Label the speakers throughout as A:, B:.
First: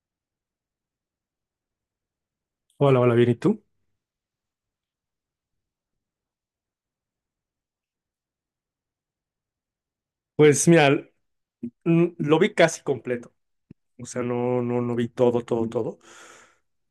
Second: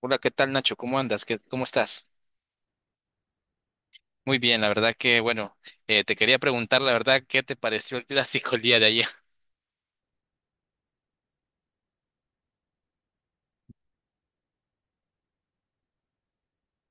A: Hola, ¿qué tal Nacho? ¿Cómo andas? ¿Cómo estás?
B: Hola, hola, bien, ¿y tú?
A: Muy bien, la verdad que, bueno, te quería preguntar, la verdad, ¿qué te pareció el clásico el día de ayer?
B: Pues mira, lo vi casi completo, o sea, no vi todo, todo, todo,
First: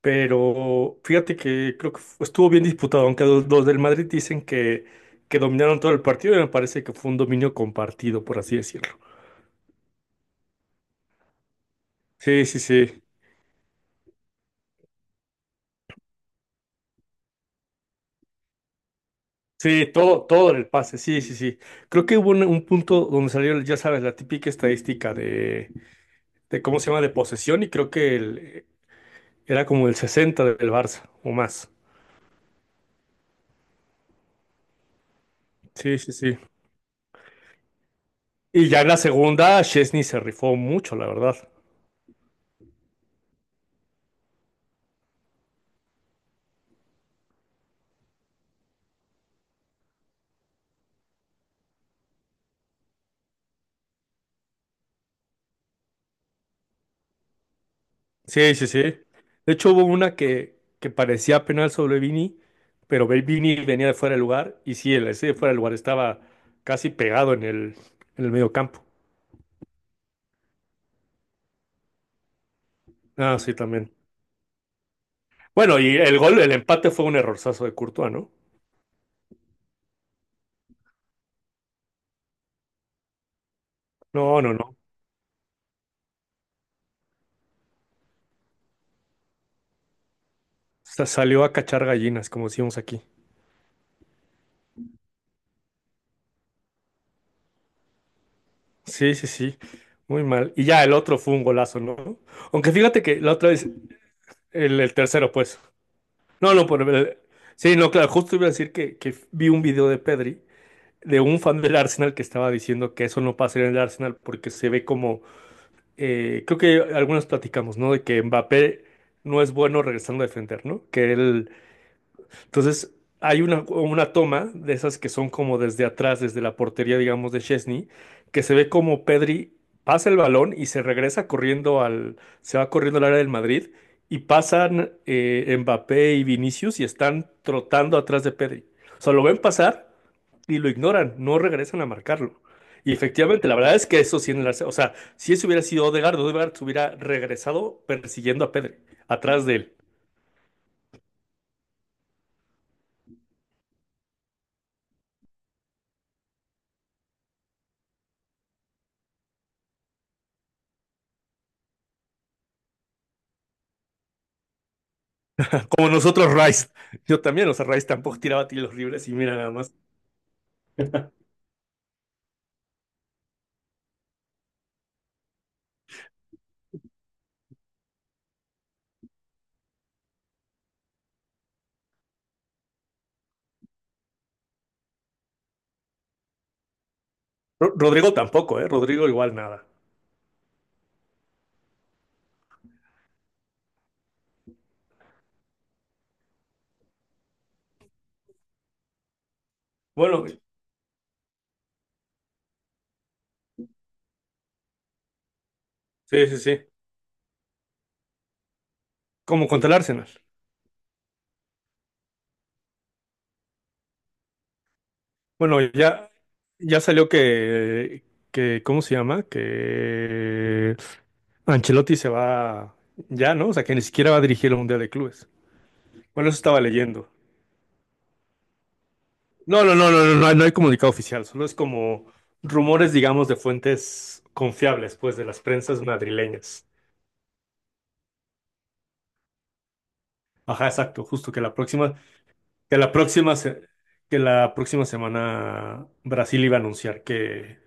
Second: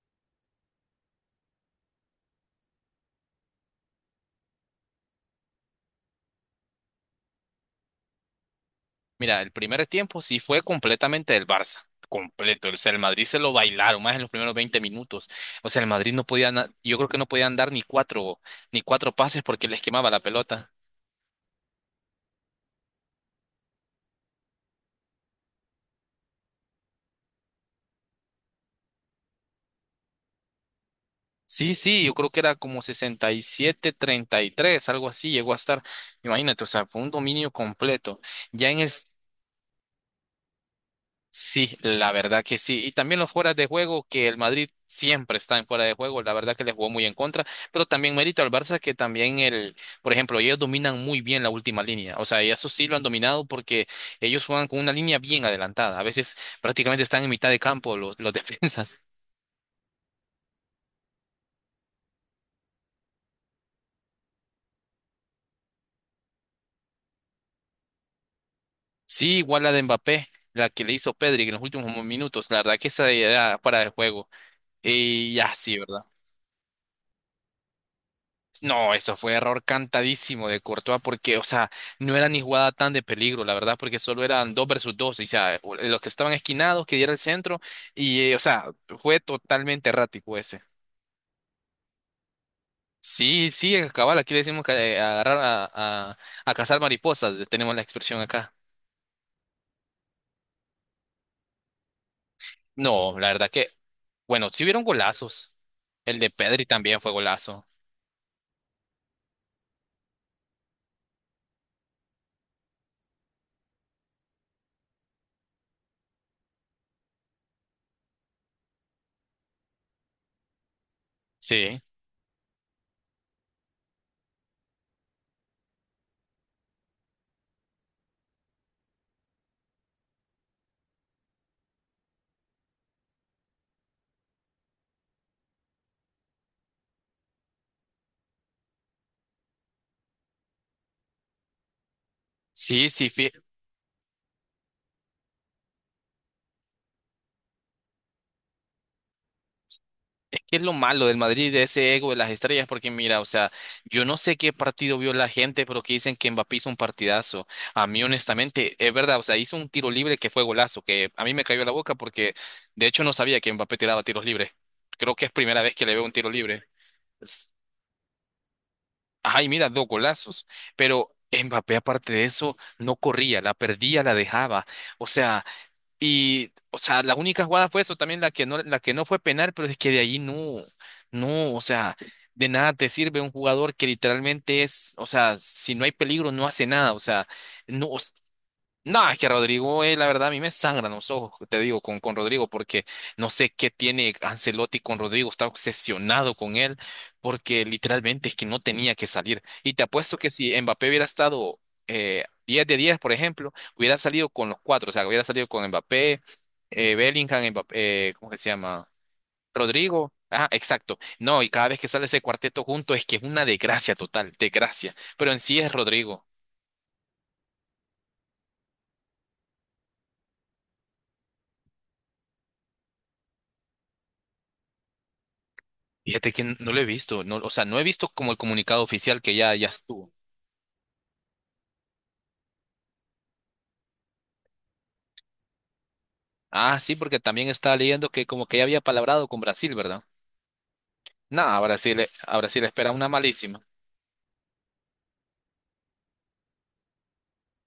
B: pero fíjate que creo que estuvo bien disputado, aunque los del Madrid dicen que dominaron todo el partido, y me parece que fue un dominio compartido, por así decirlo.
A: Mira, el primer tiempo sí fue completamente del Barça,
B: Sí, sí,
A: completo. O sea, el
B: sí,
A: Madrid se lo bailaron más en los primeros 20 minutos. O sea, el Madrid no podía, yo creo que no podían dar ni cuatro pases porque les
B: sí,
A: quemaba la
B: todo, todo en el
A: pelota.
B: pase, sí, sí, sí. Creo que hubo un punto donde salió, ya sabes, la típica estadística de cómo se llama, de posesión, y creo que era como el 60 del Barça o más.
A: Sí, sí, yo creo que era como 67-33, algo así llegó a estar.
B: Sí, sí, sí.
A: Imagínate, o sea, fue un dominio completo. Ya
B: Y
A: en
B: ya en
A: el.
B: la segunda, Chesney se rifó mucho, la verdad.
A: Sí, la verdad que sí. Y también los fueras de juego, que el Madrid siempre está en fuera de juego, la verdad que le jugó muy en contra, pero también mérito al Barça que también el, por ejemplo, ellos dominan muy bien la última línea, o sea, y eso sí lo han dominado porque ellos juegan con una línea bien adelantada, a veces prácticamente están en mitad de campo los
B: Sí, sí, sí.
A: defensas.
B: De hecho, hubo una que parecía penal sobre Vini, pero Vini venía de fuera de lugar. Y sí, el ese de fuera de lugar estaba casi pegado en el medio campo.
A: Sí, igual la de Mbappé, la que le hizo Pedri en los últimos minutos, la verdad que esa
B: Ah, sí,
A: era fuera de
B: también.
A: juego. Y ya sí,
B: Bueno, y
A: ¿verdad?
B: el gol, el empate fue un errorzazo de Courtois, ¿no?
A: No, eso fue error cantadísimo de Courtois porque, o sea, no era ni jugada tan de peligro, la verdad, porque solo
B: No, no,
A: eran dos
B: no.
A: versus dos, o sea, los que estaban esquinados, que diera el centro, y, o sea, fue totalmente errático ese.
B: Salió a cachar gallinas, como decíamos aquí.
A: Sí, sí, cabal, aquí le decimos que agarrar a, a cazar mariposas, tenemos la expresión acá.
B: Sí, sí, sí. Muy mal. Y ya el otro fue un golazo, ¿no? Aunque fíjate
A: No,
B: que
A: la
B: la
A: verdad
B: otra vez,
A: que, bueno, sí hubieron
B: el tercero,
A: golazos.
B: pues.
A: El de
B: No,
A: Pedri
B: no,
A: también fue golazo.
B: sí, no, claro, justo iba a decir que vi un video de Pedri, de un fan del Arsenal que estaba diciendo que eso no pasaría en el Arsenal porque se ve como, creo que algunos platicamos, ¿no? De que Mbappé no es bueno regresando a defender, ¿no? Que él
A: Sí,
B: entonces, hay una toma de esas que son como desde atrás, desde la portería, digamos, de Chesney, que se ve como Pedri pasa el balón y se regresa corriendo al, se va corriendo al área del Madrid y pasan Mbappé y Vinicius y están trotando atrás de Pedri. O sea, lo ven pasar y lo ignoran, no regresan a marcarlo.
A: sí,
B: Y
A: sí,
B: efectivamente, la verdad es que eso sí en el o sea, si eso hubiera sido Odegaard, Odegaard se hubiera regresado persiguiendo a Pedri, atrás de él.
A: es que es lo malo del Madrid, de ese ego de las estrellas, porque mira, o sea, yo no sé qué partido vio la gente, pero que dicen que Mbappé hizo un partidazo. A mí, honestamente, es verdad, o sea, hizo un tiro libre que fue golazo, que a mí me cayó la boca porque, de hecho, no sabía que Mbappé tiraba tiros libres. Creo que es primera vez que
B: Como
A: le veo un tiro
B: nosotros,
A: libre.
B: Rice. Yo
A: Es-
B: también, o sea, Rice tampoco tiraba tiros libres y mira
A: Ay,
B: nada
A: mira,
B: más.
A: dos golazos. Pero Mbappé, aparte de eso, no corría, la perdía, la dejaba. O sea. Y, o sea, la única jugada fue eso, también la que no fue penal, pero es que de ahí no, no, o sea, de nada te sirve un jugador que literalmente es, o sea, si no hay peligro, no hace nada, o sea, no,
B: Rodrigo tampoco, ¿eh?
A: no,
B: Rodrigo
A: es que
B: igual nada.
A: Rodrigo, la verdad, a mí me sangran los ojos, te digo, con Rodrigo, porque no sé qué tiene Ancelotti con Rodrigo, está obsesionado con él, porque literalmente es que no tenía que salir. Y te apuesto
B: Bueno,
A: que si Mbappé hubiera estado 10 de 10, por ejemplo, hubiera salido con los cuatro, o sea, hubiera salido con Mbappé,
B: sí, sí, sí.
A: Bellingham, Mbappé, ¿cómo que se llama?
B: Como contra el Arsenal.
A: Rodrigo. Ah, exacto. No, y cada vez que sale ese cuarteto junto es que es una desgracia total, desgracia. Pero en sí
B: Bueno,
A: es
B: ya,
A: Rodrigo.
B: ya salió ¿cómo se llama? Que Ancelotti se va ya, ¿no? O sea, que ni siquiera va a dirigir el Mundial de Clubes. Bueno,
A: Fíjate
B: eso
A: que
B: estaba
A: no lo he
B: leyendo.
A: visto, no, o sea, no he visto como el comunicado oficial que ya,
B: No,
A: ya
B: no, no, no,
A: estuvo.
B: no, no hay, no hay comunicado oficial, solo es como rumores, digamos, de fuentes confiables, pues, de las prensas madrileñas.
A: Ah, sí, porque también estaba leyendo que como que ya había palabrado con Brasil, ¿verdad?
B: Ajá, exacto, justo
A: No,
B: que la
A: a
B: próxima,
A: Brasil, a Brasil le
B: que
A: espera
B: la
A: una
B: próxima,
A: malísima.
B: que la próxima semana Brasil iba a anunciar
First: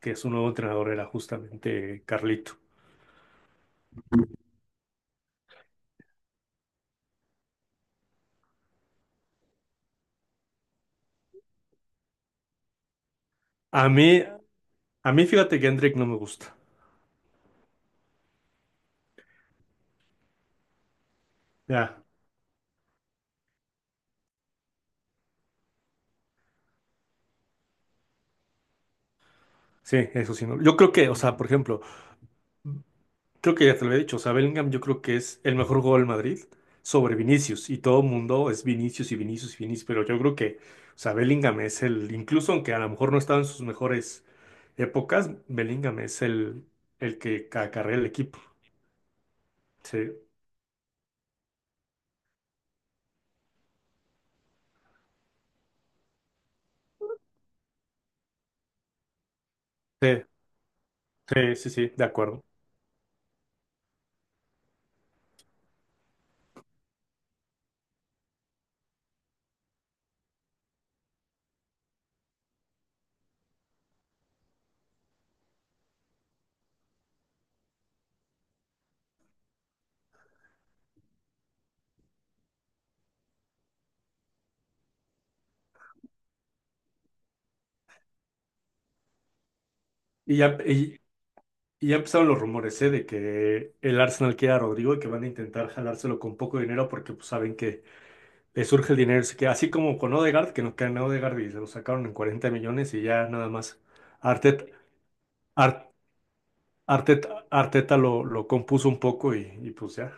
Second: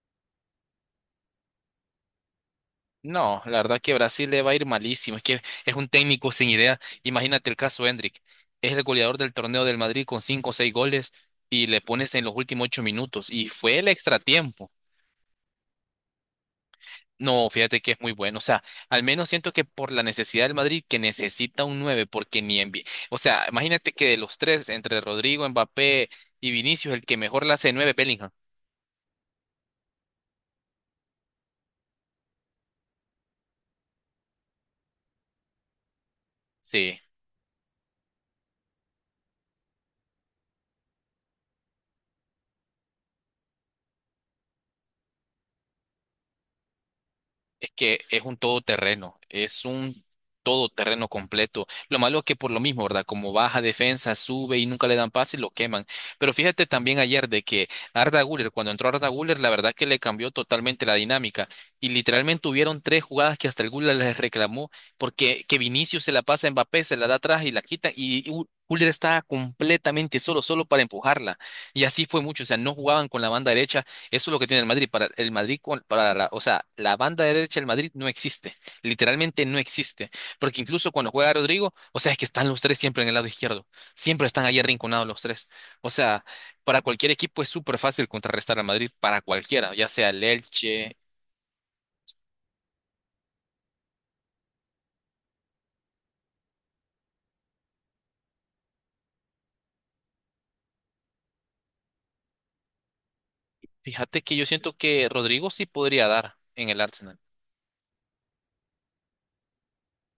B: que su nuevo entrenador era justamente Carlito.
A: No, la verdad que Brasil le va a ir malísimo. Es que es un técnico sin idea. Imagínate el caso Hendrik, es el goleador del torneo del Madrid con 5 o 6 goles y le pones en los últimos 8 minutos. Y fue el
B: A mí,
A: extratiempo.
B: a mí fíjate que Hendrik no me gusta.
A: No, fíjate que es muy bueno. O sea, al menos siento que por la necesidad del Madrid, que necesita un
B: Ya,
A: 9 porque ni en... O sea, imagínate que de los tres, entre Rodrigo, Mbappé y Vinicius, el que mejor la hace de 9 Bellingham.
B: sí, eso sí. No. Yo creo que, o sea, por ejemplo, creo que ya te lo he dicho, o sea, Bellingham yo creo que es el mejor jugador del Madrid
A: Sí.
B: sobre Vinicius y todo el mundo es Vinicius y Vinicius y Vinicius, pero yo creo que, o sea, Bellingham es el, incluso aunque a lo mejor no estaba en sus mejores épocas, Bellingham es el que
A: Es
B: acarrea
A: que
B: el equipo.
A: es
B: Sí.
A: un todoterreno completo. Lo malo es que por lo mismo, ¿verdad? Como baja defensa, sube y nunca le dan pase y lo queman. Pero fíjate también ayer de que Arda Güler, cuando entró Arda Güler, la verdad que le
B: Sí,
A: cambió totalmente la dinámica.
B: sí, sí,
A: Y
B: sí, de acuerdo.
A: literalmente hubieron 3 jugadas que hasta el Güler les reclamó porque que Vinicius se la pasa a Mbappé, se la da atrás y la quitan y Güler estaba completamente solo, solo para empujarla. Y así fue mucho, o sea, no jugaban con la banda derecha, eso es lo que tiene el Madrid. Para el Madrid, para la, o sea, la banda derecha del Madrid no existe. Literalmente no existe. Porque incluso cuando juega Rodrigo, o sea, es que están los tres siempre en el lado izquierdo. Siempre están ahí arrinconados los tres. O sea, para cualquier equipo es súper fácil contrarrestar al Madrid, para cualquiera, ya sea el
B: Y ya,
A: Elche.
B: y, y ya empezaron los rumores, ¿eh? De que el Arsenal quiere a Rodrigo y que van a intentar jalárselo con poco dinero porque pues, saben que le surge el dinero. Así que así como con Odegaard, que nos quedan a Odegaard y se lo sacaron en 40 millones y ya nada más
A: Fíjate que yo
B: Arteta,
A: siento que Rodrigo sí
B: Ar-
A: podría dar en el Arsenal.
B: Arteta, Arteta lo compuso un poco y pues ya.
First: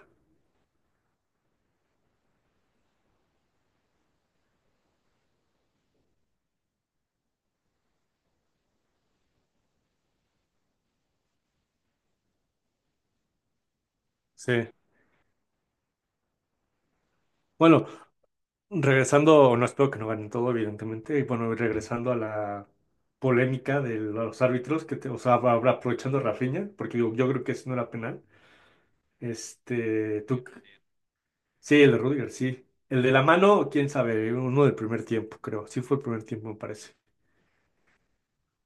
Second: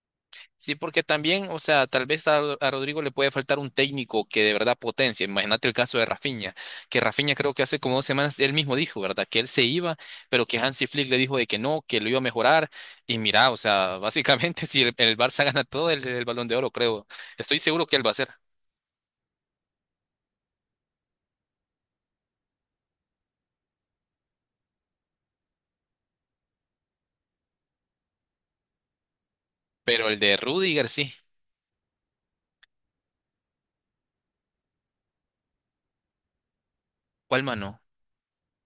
A: Sí, porque también, o sea, tal vez a, a Rodrigo le puede faltar un técnico que de verdad potencie. Imagínate el caso de Rafinha, que Rafinha creo que hace como 2 semanas él mismo dijo, ¿verdad? Que él se iba, pero que Hansi Flick le dijo de que no, que lo iba a mejorar. Y mira, o sea, básicamente
B: Sí.
A: si el Barça gana todo el Balón de Oro, creo. Estoy seguro
B: Bueno,
A: que él va a ser.
B: regresando, no espero que no ganen todo, evidentemente, y bueno, regresando a la polémica de los árbitros, o sea, va aprovechando a Rafinha, porque yo creo que eso no era penal.
A: Pero el
B: Este,
A: de
B: tú,
A: Rudiger sí.
B: sí, el de Rudiger, sí. El de la mano, quién sabe, uno del primer tiempo, creo. Sí fue el primer tiempo, me parece.
A: ¿Cuál mano?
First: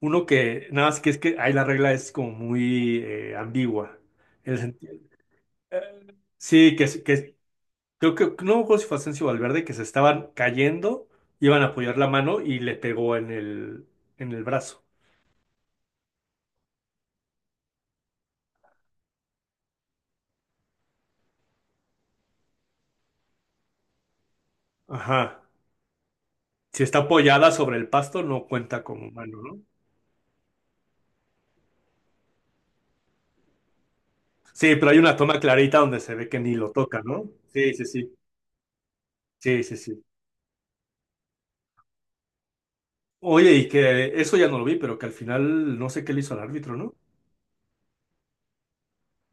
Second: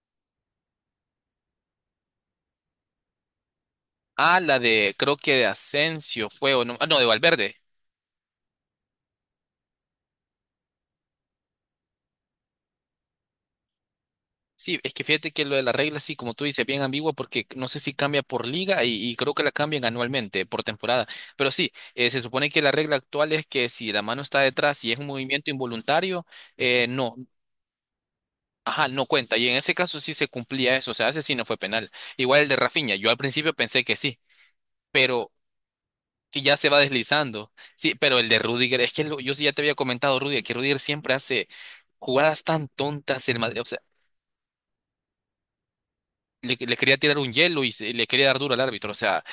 B: Uno que, nada más que es que ahí la regla es como muy ambigua.
A: Ah,
B: El
A: la
B: senti-
A: de, creo que de
B: eh,
A: Asensio fue, o
B: sí,
A: no, ah, no, de
B: que es-
A: Valverde.
B: Creo que no me acuerdo si fue Asensio o Valverde que se estaban cayendo, iban a apoyar la mano y le pegó en el
A: Sí,
B: brazo.
A: es que fíjate que lo de la regla, sí, como tú dices, bien ambigua porque no sé si cambia por liga y creo que la cambian anualmente, por temporada. Pero sí, se supone que la regla actual es que si la mano está detrás y es un
B: Ajá.
A: movimiento involuntario,
B: Si
A: eh,
B: está
A: no,
B: apoyada sobre el pasto, no cuenta
A: ajá, no
B: como
A: cuenta.
B: mano,
A: Y en
B: ¿no?
A: ese caso sí se cumplía eso, o sea, ese sí no fue penal. Igual el de Rafinha, yo al principio pensé que sí,
B: Sí, pero hay una
A: pero
B: toma clarita donde se ve que
A: que
B: ni
A: ya se
B: lo
A: va
B: toca, ¿no?
A: deslizando.
B: Sí, sí,
A: Sí,
B: sí.
A: pero el de Rudiger, es que yo sí ya te
B: Sí,
A: había
B: sí, sí.
A: comentado, Rudiger, que Rudiger siempre hace jugadas tan tontas, el,
B: Oye,
A: O
B: y
A: sea,
B: que eso ya no lo vi, pero que al final no sé qué le hizo al
A: le,
B: árbitro,
A: le
B: ¿no?
A: quería tirar un hielo y le quería dar duro al árbitro. O sea,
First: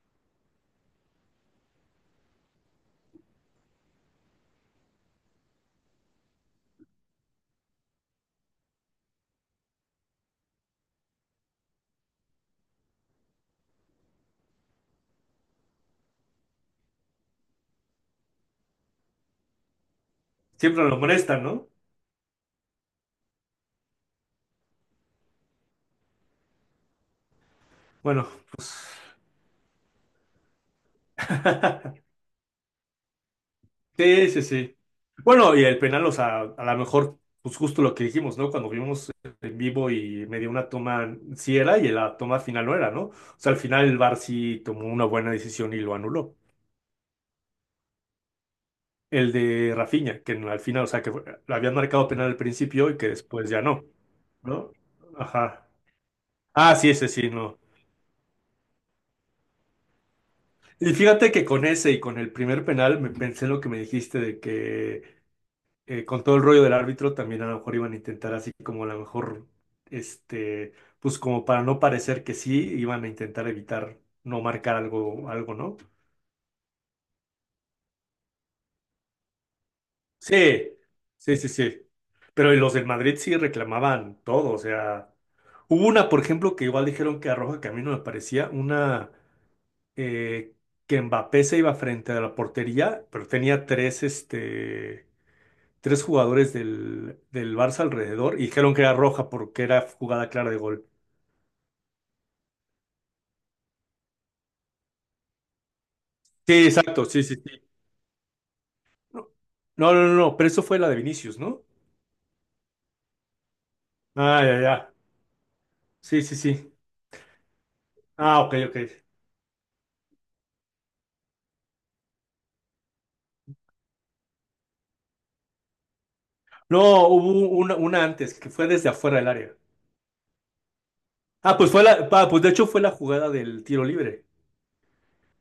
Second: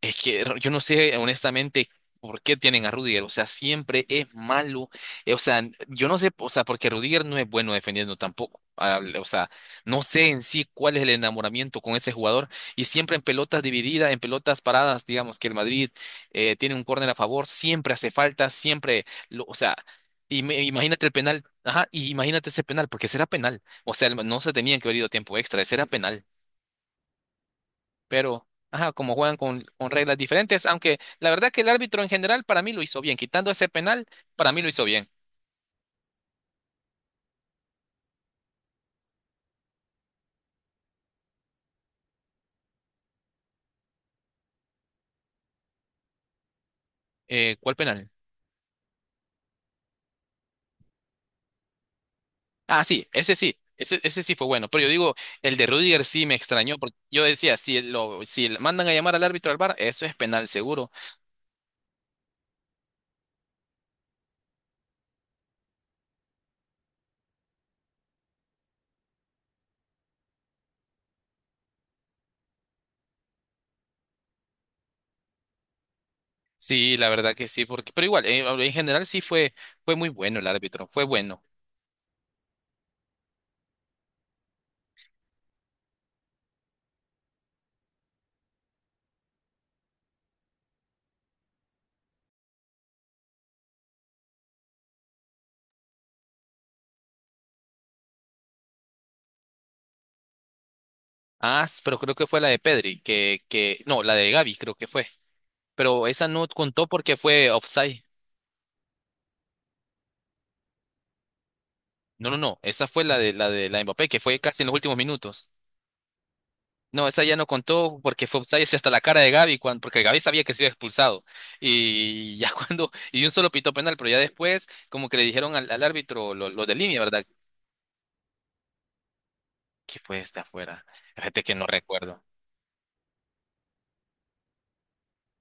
A: es que yo no sé honestamente por qué tienen a Rudiger, o sea, siempre es malo, o sea, yo no sé, o sea, porque Rudiger no es bueno defendiendo tampoco, ah, o sea, no sé en sí cuál es el enamoramiento con ese jugador y siempre en pelotas divididas, en pelotas paradas, digamos que el Madrid tiene un córner a favor, siempre hace falta, siempre, o sea,
B: Siempre lo
A: imagínate el
B: molestan,
A: penal,
B: ¿no?
A: ajá, y imagínate ese penal, porque será penal, o sea, no se tenían que haber ido a tiempo extra, ese era penal,
B: Bueno.
A: pero ajá, como juegan con reglas diferentes, aunque la verdad que el árbitro en general para mí lo hizo bien, quitando ese penal,
B: Sí, sí,
A: para mí lo
B: sí.
A: hizo bien.
B: Bueno, y el penal, o sea, a lo mejor, pues justo lo que dijimos, ¿no? Cuando vimos en vivo y me dio una toma, sí era, y la toma final no era, ¿no? O sea, al final el VAR sí tomó una buena decisión y lo anuló.
A: ¿Cuál penal?
B: El de Rafinha, que al final, o sea, lo habían marcado penal al
A: Ah,
B: principio y que después
A: sí.
B: ya no,
A: Ese sí fue bueno,
B: ¿no?
A: pero yo digo, el de
B: Ajá.
A: Rudiger sí me
B: Ah,
A: extrañó,
B: sí,
A: porque
B: ese
A: yo
B: sí,
A: decía,
B: no.
A: si lo, si le mandan a llamar al árbitro al bar eso es penal seguro.
B: Y fíjate que con ese y con el primer penal me pensé en lo que me dijiste de que con todo el rollo del árbitro, también a lo mejor iban a intentar así como a lo mejor, este, pues como para no parecer que sí, iban a intentar evitar no marcar algo, algo, ¿no?
A: Sí, la verdad que sí, porque, pero igual, en general sí fue, fue muy bueno el
B: Sí,
A: árbitro, fue
B: sí,
A: bueno.
B: sí, sí. Pero los del Madrid sí reclamaban todo, o sea, hubo una, por ejemplo, que igual dijeron que a Roja que a mí no me parecía, una eh, que Mbappé se iba frente a la portería, pero tenía tres, este tres jugadores del Barça alrededor y dijeron que era roja porque era jugada clara de gol.
A: Ah, pero creo que fue la de Pedri, que, no, la de Gavi creo que fue, pero esa no
B: Sí,
A: contó
B: exacto,
A: porque
B: sí, sí,
A: fue
B: sí.
A: offside.
B: No, no, no, no, pero eso fue la de Vinicius, ¿no?
A: No, no, no. Esa fue la de la de la de Mbappé, que fue
B: Ah, ya,
A: casi en los
B: ya.
A: últimos minutos.
B: Sí, sí, sí.
A: No, esa ya no contó porque fue
B: Ah, ok,
A: offside
B: ok.
A: hasta la cara de Gaby, cuando, porque Gaby sabía que se iba expulsado. Y ya cuando, y un solo pitó penal, pero ya después, como que le dijeron al, al árbitro lo de línea,
B: No,
A: ¿verdad?
B: hubo una antes que fue desde afuera del área.
A: Que fue esta afuera. Fíjate que no recuerdo.
B: Ah, pues de hecho fue la jugada del tiro libre.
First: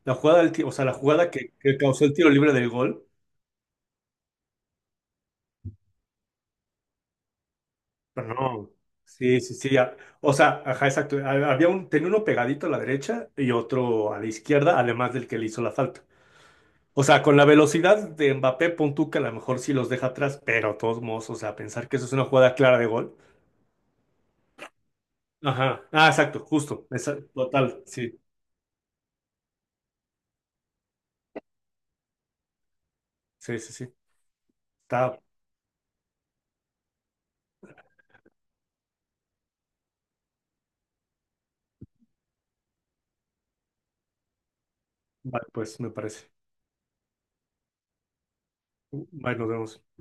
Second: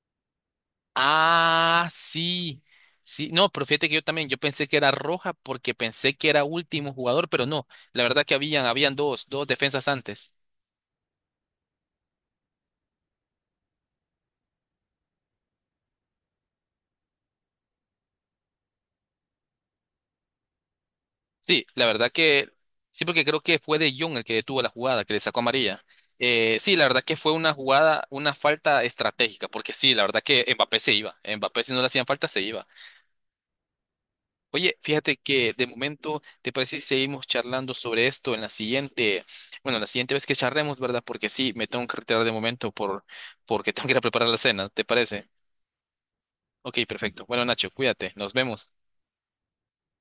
B: La jugada del, ti- o sea, la jugada que
A: Ah,
B: causó el tiro libre
A: sí.
B: del gol
A: Sí, no, pero fíjate que yo también, yo pensé que era roja porque pensé que era último jugador, pero no, la verdad que
B: pero
A: habían,
B: no,
A: habían dos,
B: sí,
A: dos
B: sí, sí.
A: defensas antes.
B: O sea, ajá, exacto. Había un, tenía uno pegadito a la derecha y otro a la izquierda, además del que le hizo la falta. O sea, con la velocidad de Mbappé, pon tú que a lo mejor sí los deja atrás, pero de todos modos, o sea,
A: Sí, la
B: pensar que eso
A: verdad
B: es una
A: que
B: jugada clara de
A: sí,
B: gol.
A: porque creo que fue De Jong el que detuvo la jugada, que le sacó amarilla.
B: Ajá. Ah, exacto,
A: Sí, la
B: justo.
A: verdad que fue una
B: Total,
A: jugada,
B: sí,
A: una falta estratégica, porque sí, la verdad que Mbappé se iba. Mbappé, si no le hacían falta, se iba.
B: sí, sí, sí.
A: Oye, fíjate
B: Está,
A: que de momento, ¿te parece si seguimos charlando sobre esto en la siguiente, bueno, la siguiente vez que charlemos, ¿verdad? Porque sí, me tengo que retirar de momento por, porque tengo que ir a preparar la cena, ¿te parece?
B: vale, pues me parece.
A: Ok, perfecto. Bueno, Nacho, cuídate, nos vemos.
B: Bye, nos vemos.